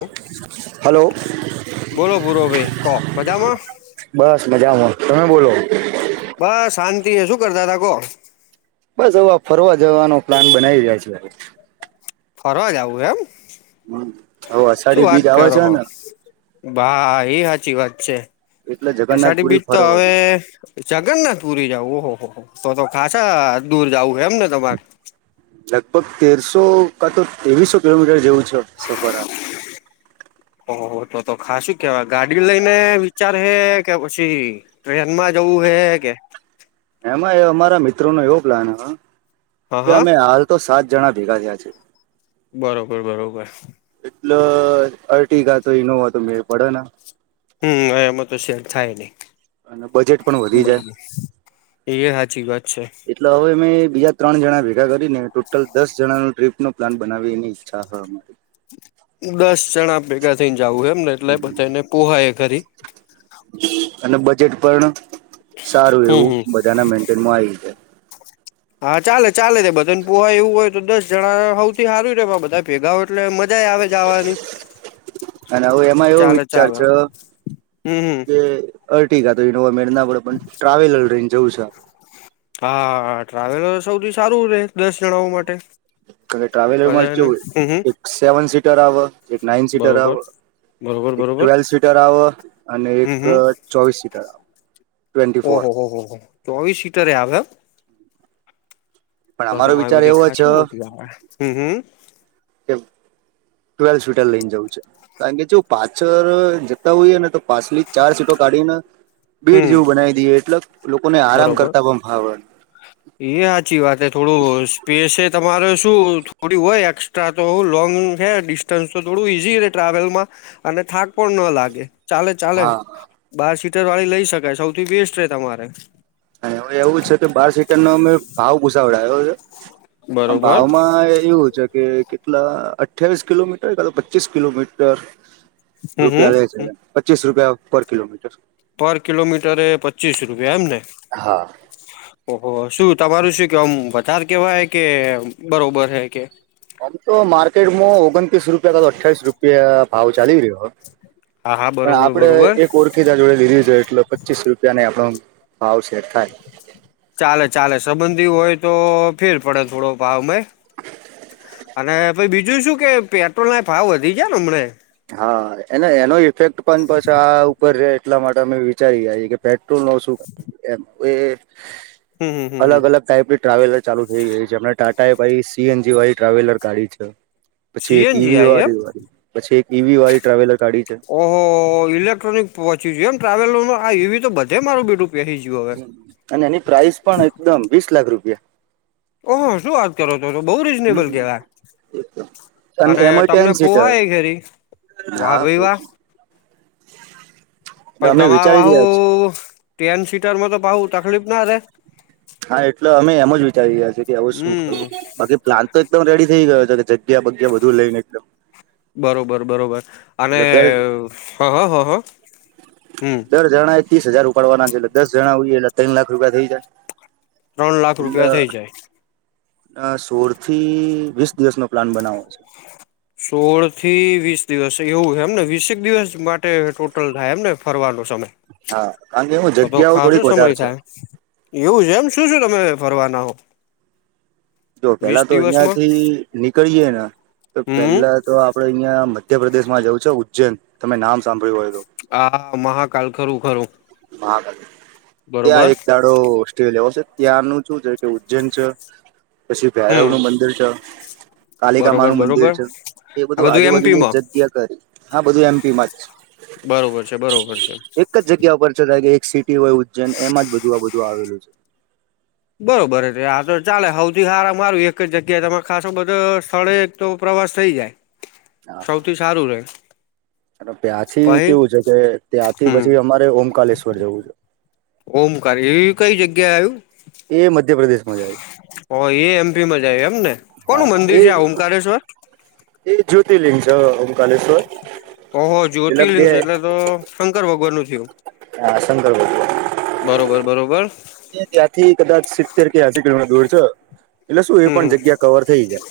Hello hello બોલો બુરો ભાઈ કો મજામાં? બસ મજામાં તમે બોલો? બસ શાંતિ એ શું કરતા તા કો? બસ હવે આ ફરવા જવાનો પ્લાન બનાવી રહ્યા છે. ફરવા જાઉું એમ? હ હ અષાઢી બીજ આવે છે ને. ભાઈ એ સાચી વાત છે એટલે અષાઢી જગન્નાથપુરી બીજ તો ફરવા હવે જગન્નાથ પુરી જવું ઓહ હો હો હો તો તો ખાશા દૂર જવું એમ ને તમારે? લગભગ તેરસો કા તો તેવીસો કિલોમીટર જેવું છે સફર આ. ઓ હો હો તો તો ખા શું કેવાય ગાડી લઈને વિચાર હે કે પછી ટ્રેન માં જવું હે કે એમાં અમારા મિત્રો નો એવો પ્લાન હતો હા કે હા અમે હાલ તો સાત જણા ભેગા થયા છે. બરોબર, બરોબર. એટલો અર્ટીગા તો ઇનોવા તો મેળ પડે ના. હમ્મ એમાં તો શેર થાય નહી અને બજેટ પણ વધી જાય બરોબર. એ હાચી વાત છે. એટલે હવે મેં બીજા ત્રણ જણા ભેગા કરીને ટોટલ દસ જણા નું ટ્રીપ નો પ્લાન બનાવીની ઈચ્છા હ હમે. દસ જણા ભેગા થઈ જવું એમ ને એટલે બધા એને પોહા એ ઘરી. અને બજેટ પણ સારું હમ એવું હમ બધાના મેન્ટેનમાં આઈ જાય. હા ચાલે ચાલે તે બધન પોહ એવું હોય તો દસ જણા હઉથી હારું બધા ભેગા હોય એટલે મજા એ આવે જાવાની. અને હું એમાં એવો વિચાર ચાલે છ હમ હમ કે અર્ટિકા તો ઇનોવા મેરના વડે પણ ટ્રાવેલર રહીને જવું છે. હા, ટ્રાવેલ સૌથી સારું રહે દસ જણાઓ માટે. કા તમે ટ્રાવેલર માં બધાને કેવું હમ હમ એક સેવન સીટર આવે, એક નાઈન સીટર બરોબર આવે બરોબર, બરોબર. તા વ અને હમ એક હમ ચોવીસ સીટર આવે ટ્વેન્ટી ફોર. ઓહો હો હો હો. ચોવીસ સીટર એ આવે હે? પણ તો અમારો તમારી વિચાર બધી એવો છે ખાશું મોતી આવે. હમ્મ, હમ્મ. કેવું ટ્વેલ શવીટર લઈને જવું છે. કારણ કે જો પાછળ જતા હોઈએ ને તો પાછલી ચાર સીટો કાઢીને હમ બીડ જેવું બનાવી દઈએ એટલે લોકોને આરામ બરોબર કરતા પણ ફાવે. એ હાચી વાત થોડું સ્પેસ તમારે શું થોડી હોય એક્સપ તા લોંગ છે ડિસ્ટન્સ તો થોડું ઈઝી ટ્રાવેલ માં અને થાક પણ નો લાગે ચાલે ચાલે. હા બાર સીટર વાળી લઇ શકાય સૌથી બેસ્ટ રે તમારે. અને એવ એવું છે કે બાર સીટર નો અમે ભાવ પૂસાવડાયો છે અને બરોબર ભાવમાં માં એવું છે કે કેટલા અઠ્યાવીસ કિલોમીટર કા તો પચીસ કિલોમીટર હમ રૂપિયા લે એ હમ છે પચીસ રૂપિયા પર કિલોમીટર. પર કિલોમીટર એ પચીસ રૂપિયા એમને? હા. ઓહ શું તમારું શું કે આમ વધાર કેવા હ કે બરોબર હૈ કે આમ તો માર્કેટમાં ઓગણત્રીસ રૂપિયા ત અઠ્ઠવીસ રૂપિયા ભાવ ચાલી રહ્યો હા હા પણ બરોબર આપડે બરોબર એક ઓરખ ખિતા જોડે લીધી છે એટલે પચીસ રૂપિયા ને આપણો ભાવ સેટ થાય ચાલે ચાલે સંબંધી હોય તો ફેર પડે થોડો ભાવમાંય અને પછી બીજું શું કે પેટ્રોલ ના ભાવ વધી ગયા ને હમને હા એનો એનો ઇફેક્ટ પણ પછ આ ઉપર રે એટલા માટે અમે વિચારી ગએ કે પેટ્રોલ નો શું એ એ હમ હમ અલગ હમ અલગ ટાઈપ ટ્રાવેલર ચાલુ થઈ ગઈ છે હમણાં ટાટાએ ભાઈ સીએનજી વાળી ટ્રાવેલર ગાડી છે. પછી એક સીએનજી ઈવી આઈ એમ વાળી વાળી પછી એક ઈવી વાળી ટ્રાવેલર ગાડી છે. ઓહો ઇલેક્ટ્રોનિક પહોંચી ગયું એમ ટ્રાવેલરમાં ઈવી તો બધે મારું બેટું પહી ગયું હવે. અને એની પ્રાઇસ પણ એકદમ વીસ લાખ રૂપિયા ઓહો શું વાત કરો છો બહુ હમ રીઝનેબલ કેવાય. અને એમાં ટેન તમને સીટર પોહાય ઘેરી વાહ હા ભાઈ પછ વાહ [unintelligible] પણ તમારે વાહુ ટેન સીટરમાં તો પાહુ તકલીફ ના રે હા એટલે અમે એમ જ વિચારી રહ્યાએ કે હવે શું હમ કરવું બાકી પ્લાન તો એકદમ રેડી થઈ ગયો છે કે જગ્યા બગ્યા બધું લઈને એકદમ બરોબર બરોબર અને એટલે દર હ હ હ હ હમ દર જણા એ ત્રીસ હજાર ઉપાડવાના છે એલે દસ જણા હોઈએ એટલે તણ લાખ રૂપિયા થઈ જાય ત્રણ લાખ રૂપિયા થઈ જાય અ સોળ થી વીસ દિવસ નો પ્લાન બનાવો છે. સોળ થી વીસ દિવસ એવું છે એમને વીસેક દિવસ માટે ટોટલ થાય એમને ફરવાનો સમય હા એવું જ તો તો ખાસો સમય થાય એવું છે એમ શું શું તમે ફરવાના હો? જો વીસ પેલા તો અહિયા દિવસમાં થી નીકળીયે ને તો હમ પેલા તો આપ આપડે અહિયાયા મધ્યપ્રદેશ માં જવું છે ઉજૈન તમે નામ સાંભળ્યું હોય તો હા મહાકાલ ખરું ખરું મહાકાલ બરોબર ત્યાં એક દાડો સ્ટે લેવો છે ત્યાંનું શું છે કે ઉજ્જૈન છે. પછી ભૈરવ હમ નું મંદિર છે કાલિકામા બરોબર નું મંદિર બરોબર છે કે એ આ બધું આજુબાજુની એમપીમાં જ ગ્યા કરી હા બધું એમપી માજ બરોબર છે બરોબર છે. એક જગ્યા પર છતાં કે એક સિટી હોય ઉજ્જૈન એમાં જ બધુ આ બધું આવેલું છે. બરોબર છે આ તો ચાલે સૌથી હારા મા હારું એક જ જગ્યાએ તમારે ખાસો બધો સ્થળે તો પ્રવાસ થઈ જાય હા સૌથી સારું રહે. અને ત્યાંથી કેવું છે કે ત્યાંથી હમ પછી અમારે ઓમકલેશ્વર જવું છે. ઓમકાર એવી કઈ જગ્યા આવ્યું? એ મધ્યપ્રદેશમાં જ આયુ હ એ એમપી માં જાય એમ ને હા કોનું મંદિર છે આ એ ઓંકશ્વર? એ જ્યોતિર્લિંગ છ ઓમકાલેશ્વર ઓહો એટલે જ્યોતિર્લિંગ બે છે એટલે તો શંકર ભગવાન નું થયું. હા શકર ભગવાન બરોબર બરોબર એ ત્યાંથી કદાચ સિત્તેર કે એસી કિલોમીટર દૂર છે એટલે શું એ હમ હમ પણ જગ્યા કવર થઈ જાય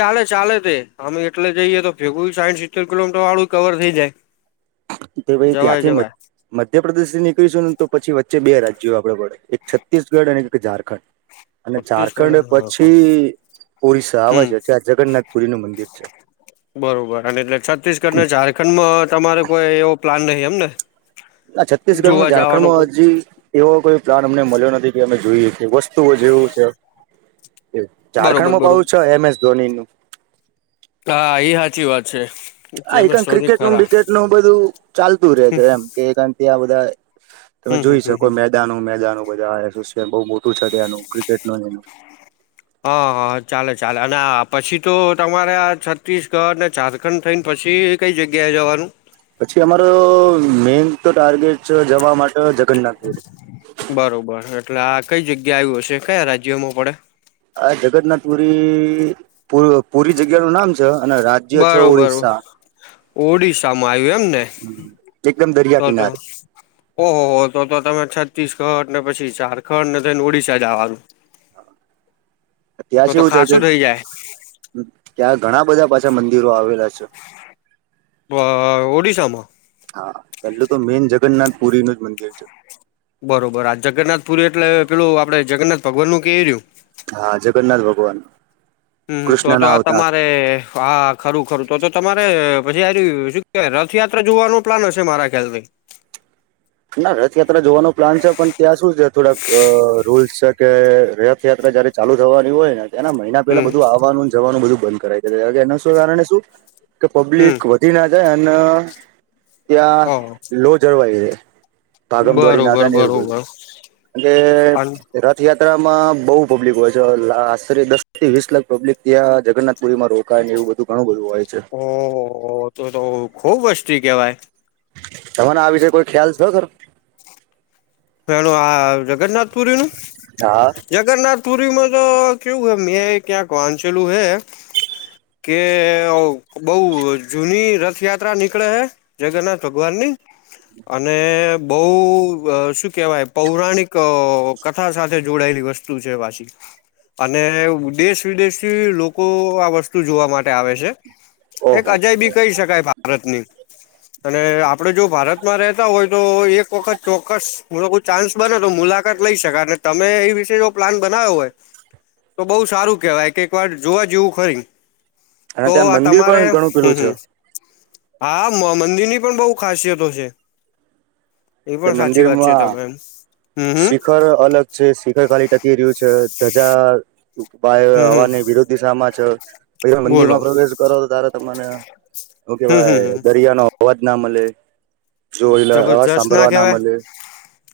ચાલે ચાલે તે અઆમે એટલે જઈએ તો ભેગું સાઈઠ સિત્તેર કિલોમીટર વાળું કવર થઈ જાય. તો ભાઈ જવાય ત્યાંથી મ જવાય મધ્યપ્રદેશ થી નીકળીશું ને તો પછી વચ્ચે બે રાજ્યો આપડે પડે એક છત્તીસગઢ અને એક ઝારખંડ. [inaudible] અને ઝારખંડ છત્તીસગઢ પછી ઓરિસ્સા આવે હમ છે ત્યાં જગન્નાથ પુરી નું મંદિર છે. બરોબર અને એટલે છત્તીસગઢ ને ઝારખંડમાં તમારે કોઈ એવો પ્લાન નહીં એમને. આ છત્તીસગઢમાં જોવા જવાનો કોઈ ઝણખંડમાં હજી, એવો કોઈ પ્લાન અમને મળ્યો નથી કે અમે જોઈએ કે વસ્તુઓ જેવું છે. ઝારખંડ બરોબર માં પાહુ બરોબર છ એમ એસ ધોની નું, હા એ સાચી વાત છે. હા અમે એકણ સોની ક્રિકેટનું ખરા બિકેટ નું બધું ચાલતું રહેે છે એમ કે [unintelligible] ણ આ બધા, તમે હમ હમ જોઈ હમ શકો હમ મેદાનો મેદાનો બધા એસોસન બહુ મોટું છે તનું ક્રિકેટ નુ એનું, હા હા ચાલે ચાલે અને આ પછી તો તમારે છત્તીસગઢ ને ઝાર ખંડ થઈને પછી કઈ જગ્યાએ જવાનું. પછી અમારો મેન તો ટાર્ગેટ છે જવા માટે જગન્નાથ. બરોબર એટલે આ કઈ જગ્યા આવ હશે કયા રાજ્યોમાં પડે. આ જગન્નાથ પુરી પુરી જગ્યા નું નામ છે. અને રાજ્ય છે બરોબર ઓરિસ્સા ઓડિશામાં આવ્યું એમને એકદમ તો દરિયા તો. કિનારે ઓહો હો તો તો તમે છત્તીસગઢ ને પછી ઝારખંડ ને થઈને ઓડિશા જવાનું. હા. ત્યાં તો છે તો એવું છે કે ખાસું થઇ જાય ત્યાં ઘણા બધા પાછા મંદિરો આવેલા છે. બ.. ઓડિશામાં. હા પહેલું તો મેન જગન્નાથપુરી નું જ મંદિર છે. બરોબર આ જગન્નાથપુર એટલે પેલું આપડે જગન્નાથ ભગવાન નું કે એ રહ્યું. હા જગન્નાથ ભગવાન હમ તો કૃષ્ણ તો ના આ અવતાર તમારે. હા ખરું ખરું તો તો તમારે પછી આજ શું કેવાય રથયાત્રા જોવાનું પ્લાન હશે મારા ખ્યાલથી. ના રથયાત્રા જોવાનો પ્લાન છે પણ ત્યાં શું છે થોડાક રૂલ્સ છે કે ર રથયાત્રા જયારે ચાલુ થવાની હોયને, એના મહિના હમ પહેલા બધું આવવાનુંને જવાનું બધું બંધ કરાવ દે એના શ કારણે શું કે હમ પબ્લિક વ ધી ના જાય અને ત્યાં ઓ લો જળવાઈ જાય. ભાગમ દ્વોડી ના બરોબર થાય ને એવું બરોબર બધું અન કે રથયાત્રામાં બહુ પબ્લિક હોય છે, આશરે દસ થી વીસ લાખ પબ્લિક ત્યાં જગન્નાથ પુરીમાં રોક એવું બધું ઘણું બધું હોય છે. ઓહહ તો તો ખુબ વસ્તી કેહેવાય. તમ ને આ વિષે કોઈ ખ્યાલ છો ખર એેનું આ જગન્નાથપુરી નું હા [unintelligible] જગન્નાથપુરીમાં તો કેવું હ મેં ક્યાંક વાંચેલું હૈ. કે બઉ જૂની રથયાત્રા નીકળે હે. જગન્નાથ ભગવાન ની અને બહુ વ શુ કેવાય પૌરાણિક કથા સાથે જોડાયેલી વસ્તુ છે વાસી અને દેશ વિદેશથી લોકો આ વસ્તુ જોવા માટે આવે છે. એક ઓહો અજય બી કહી શકાય ભારતની. અને આપડે જો ભારતમાં રહેતા હોય તો એક વખત ચોક્કસ હ કોઈ ચાન્સ બને તો મુલાકાત લઈ શકાય અને તમે એ વિશે જો પ્લાન બનાવ્યો હોય. તો બઉુ સારું કેહેવાય કે એક વાર જોવા જેવું ખરી. અને તો ત્યાં આ મંદિર તમારે પણ ઘણું પેલું છે હમ્મ. હા મંદિરની પણ બહુ ખાસિયતો છે. એ કે પણ સાચી વાત છે મંદિરમાં તમે એમ હમ્મ હ. શિખર અલગ છે, શિખર ખાલી ટકી રહ્યું છે, ધજા ાય હમ હમ હવાની વિરોધિશામાં છે પહી બોલો મંદિરમાં પ્રવેશ કરો તારે તમને હું હમ હમ કેવાય હમ દરિયા નો અ [unintelligible] ના મળે. જો એટલે અવાજ જબરજસ્ત. ના સાંભળવા કવાય મળે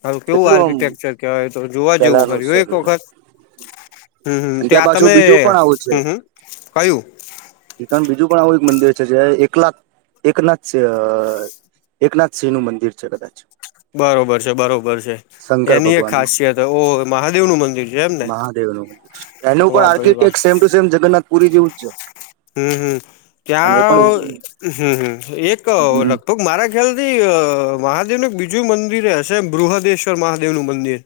હ કેવું કેટલું આમ આર્કિટેકચર કવાય તો જોવા જેવું ખર પેલાનું એક વખત. હમ, ત્યાં પાછું તમે, બીજું પણ આવું હમ, હમ, કયું. ણ બીજું પણ આવું એક મંદિર છે, જે એકલાથ એકનાથ છે. એકનાથસિંહનું મંદિર છે, કદાચ. બરોબર છે, બરોબર છે, શંકર એની એક ભગવાન નું ખાસિયત ઓ મહાદેવ નું મંદિર છે એમ ને. મહાદેવ એનું પણ વાહ ભાઈ architect same to same Jagannath Puri જેવું જ છે. હમ્મ, હમ, અને એ પણ ત્યાં હમ્મ, હ, એક લગભગ મારા ખ્યાલથી મહાદેવ નું એક બીજું મંદિર હશે, બૃહદેશ્વર મહાદેવ નું મંદિર.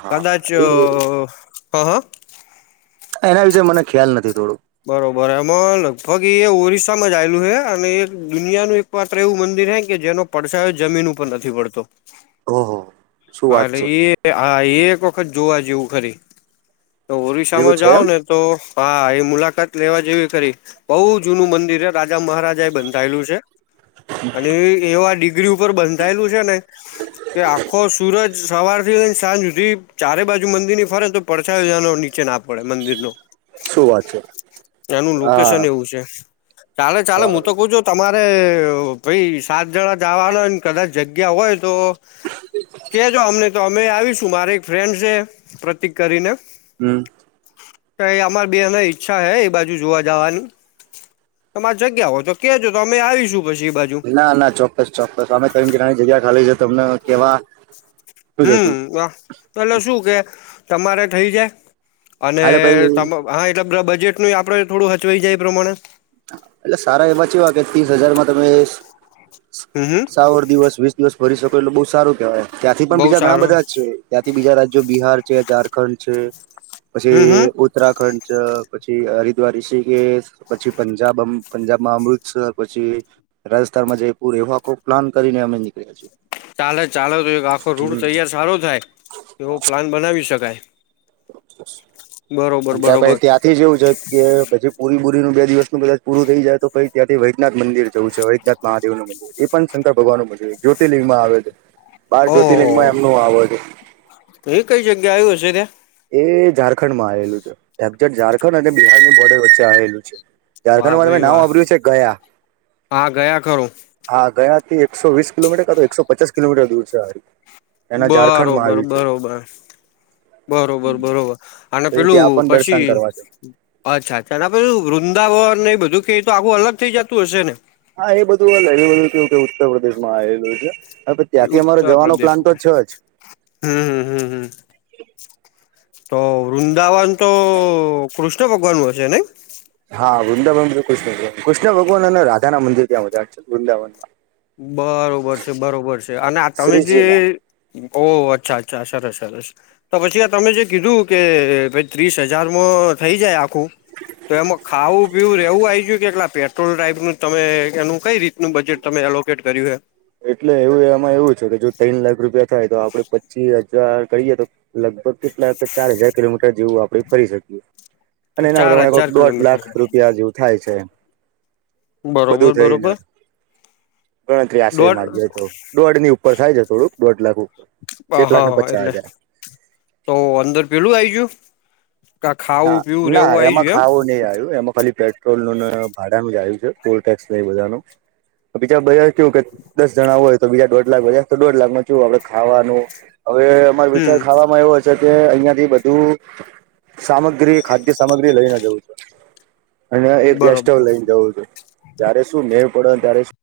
હા કદાચ એ હ, હ. એના વિશેે મને ખ્યાલ નથી, થોડું. બરોબર, એમાં લગભગ એ ઓરિસ્સામાં જ આવેલું છે, અને એ દુનિયાનું એક માત્ર એવું મંદિર હે કે, જેનો પડછાયો જમીન ઉપર નથી પડતો. ઓહ. અરે એ હ, એક વખત જોવા જેવું ખરી. એવું ઓરિશસામાં છે જાાવ એમ ને તો. હા, એ મુલાકાત લેવા જેવી ખરી. બહુ જૂનું મંદિર રાજા મહારાજા એ બંધાયેલું છે, અને એવા ઉપર બંધાયેલું છે ને. કે આખો સુરજ સવાર થી લઈ ને, સાંજ સુધી ચારે બાજુ મંદિર ની ફરે તો પડે. અછાજ નીચે ના પડે મંદિર નુ શું વાત છે એનું હા લોકેશન એવું છે. ચાલે, ચાલે, હું તો કું છું, તમારે ભાઈ સાત જણા જવાના હોય ને, કદાચ જગ્યા હોય. તો કેજો અમને તો અમે આવીશું, મારે એક ફ્રેન્ડ છે, પ્રતિક કરીને. હમ. તો અમાર બેને ઈચ્છા હૈ, એ બાજુ જોવા જવાની. તમારે જગ્યા હો તો કેજો, તો અમે આવીશું પછી બાજુ. ના, ના, ચોક્કસ, ચોક્કસ. અમે ત નાની જગ્યા ખાલી છે તમને કેવા. શું જ હમ, હતું પેલે શું કે તમારે થઈ જાય. અને હાલે ભાઈ હા, એટલે બજેટ નું આપણે થોડું હચવાઈ જાય, એ પ્રમાણે એટલે સારા એ માંચવા કે, ત્રીસ હજારમાં તમે હમ હમ સાવર દિવસ વીસ. દિવસ ભરી શકો, એટલે બહઉ શું કેવાય? ત્યાંથી પણ બઉ બીજા ઘણા સારું બધા જ છે. ત્યાંથી બીજા રાજ્યો બિહાર છે, ઝારખંડ છે, હમ હમ પછી ઉત્તરાખંડ પછી હરિદ્વારી છે કે? પછી પંજાબ પંજાબમાં, અમૃતસર પછી રાજસ્થાનમાં, જયપુર એવાખો પ્લાન કરીને, અમે નીકળ્યા છીએ. ચાલે, ચાલે, તો એક આખો રૂડ તૈયાર સારો થાય, એવો પ્લાન બનાવી શકાય. બરોબર અ ત્યાં પછી બરોબર ત્યાંથી એવું છે. કે પછી પૂરી બુરીનું બે દિવસનું પદા પૂરું થઈ જાય, તો પછી ત્યાંથી વૈદનાથ મંદિર જવું છે, વૈદનાથ મહાદેવનું મદિર. એ પણ શંકર ભગવાન નું માં જ્યોતિર્લિંગ માં આવે છે, બાર જ્યોતિર્લિંગ માં એમનું આવે છે. તો એ કઈ જગ્યા આવ્યું હશે, ત્યાં એ ઝારખંડ માં આવેલું છે, ઝારખંડ અને બિહારની બોર્ડર વચ્ચે આવેલું છે. વાહ ઝારખંડમાં તમે ભાઈ નામ વાહ વાર્યું છે, ગયા. હા ગયા ખરું હા, ગયાથી એકસો વીસ કિલોમીટર કાં તો, એકસો પચાસ કિલોમીટર દૂર છે, હ. બરોબર, બરોબર. બરોબર, બરોબર, અને તો ત્યાં પેલું પણ દર્શન પછી કરવા છે અચ્છા, અચ્છા આપે, વૃંદાવન ને એ બધું ક તો આખું અલગ થઈ જતું હશે ને. હા, એ બધું લ બધું કે, કે ઉત્તર પ્રદેશ માં આવેલું છે. હવે ત્યાંથી અમારો ઉત્તર જવાનો પ્રદેશ પ્લાન તો છે જ. હમ, હમ, હમ, હમ. તો વૃંદાવન તો કૃષ્ણ ભગવાન ન હશે ને. હા, વૃંદાવન કૃષ્ણ ભગવાન, કૃષ્ણ ભગવાન અને રાધા ના મંદિર ત્યાં વધ્યા છે વૃંદાવનમાં. બરોબર છે, બરોબર છે, અને આ તમે જે શ્રીજીના. ઓહ, અચ્છા, અચ્છા, અ સર સર સર. તો પછી તમે જે કીધું કે ભ ત્રીસ હજારમાં થઈ જાય આખું તો એમાં ખાવું પીવું રેવું આ આવી ગયું કે એટલા પેટ્રોલ ટાઈપ નું તમે એનું કઈ રીતનું બજેટ તમે એ લો બજેટ કરી રહ્યા એટલે એવું એમાં એવું છે કે જો ત્રન લાખ રૂપિયા થાય તો આપડે પચી હજાર કરીએ તો લગભગ કેટલા કે ચાર હજાર કિલોમીટર જેવું આપડે ફરી શકીએ હે અને એના ચાર પ્રમાણે હજાર કોક દોઢ લાખ કિલોમીટર રૂપિયા જેવું થાય છે બધું બરોબર થયુંને બરોબર ગણતરી આ દોઢ માગી તો દોઢ ની ઉપર થાય છે થોડુંક દોઢ લાખ ઉપર હા એક લાખ ને હા પચાસ એટલે હજાર તો અંદર પેલું આઇગયું હા ના એમાં ગયું ખાવો નહી આવ્યું એમાં ખાલી પેટ પેટ્રોલ નું ભાડાનું જ આવ્યું છે ટોલ ટેક્સ એ બધા નુ બીજા બધા કયું કે દસ જણા હોય તો બીજા દોઢ લાખ હો તો દોઢ લાખ ચુ આપડે ખાવાનું હવે મારો એમ વિચાર હમ ખાવામાં આવવો હ છે કે અહિયાં થી બધું સામગ્રી ખાદ્ય સામગ્રી લઈને જવું છું અને એક ગેસ સ્ટોવ બરોબર લઈને જવું છું ત્યારે શું મેવ પડે ત્યારે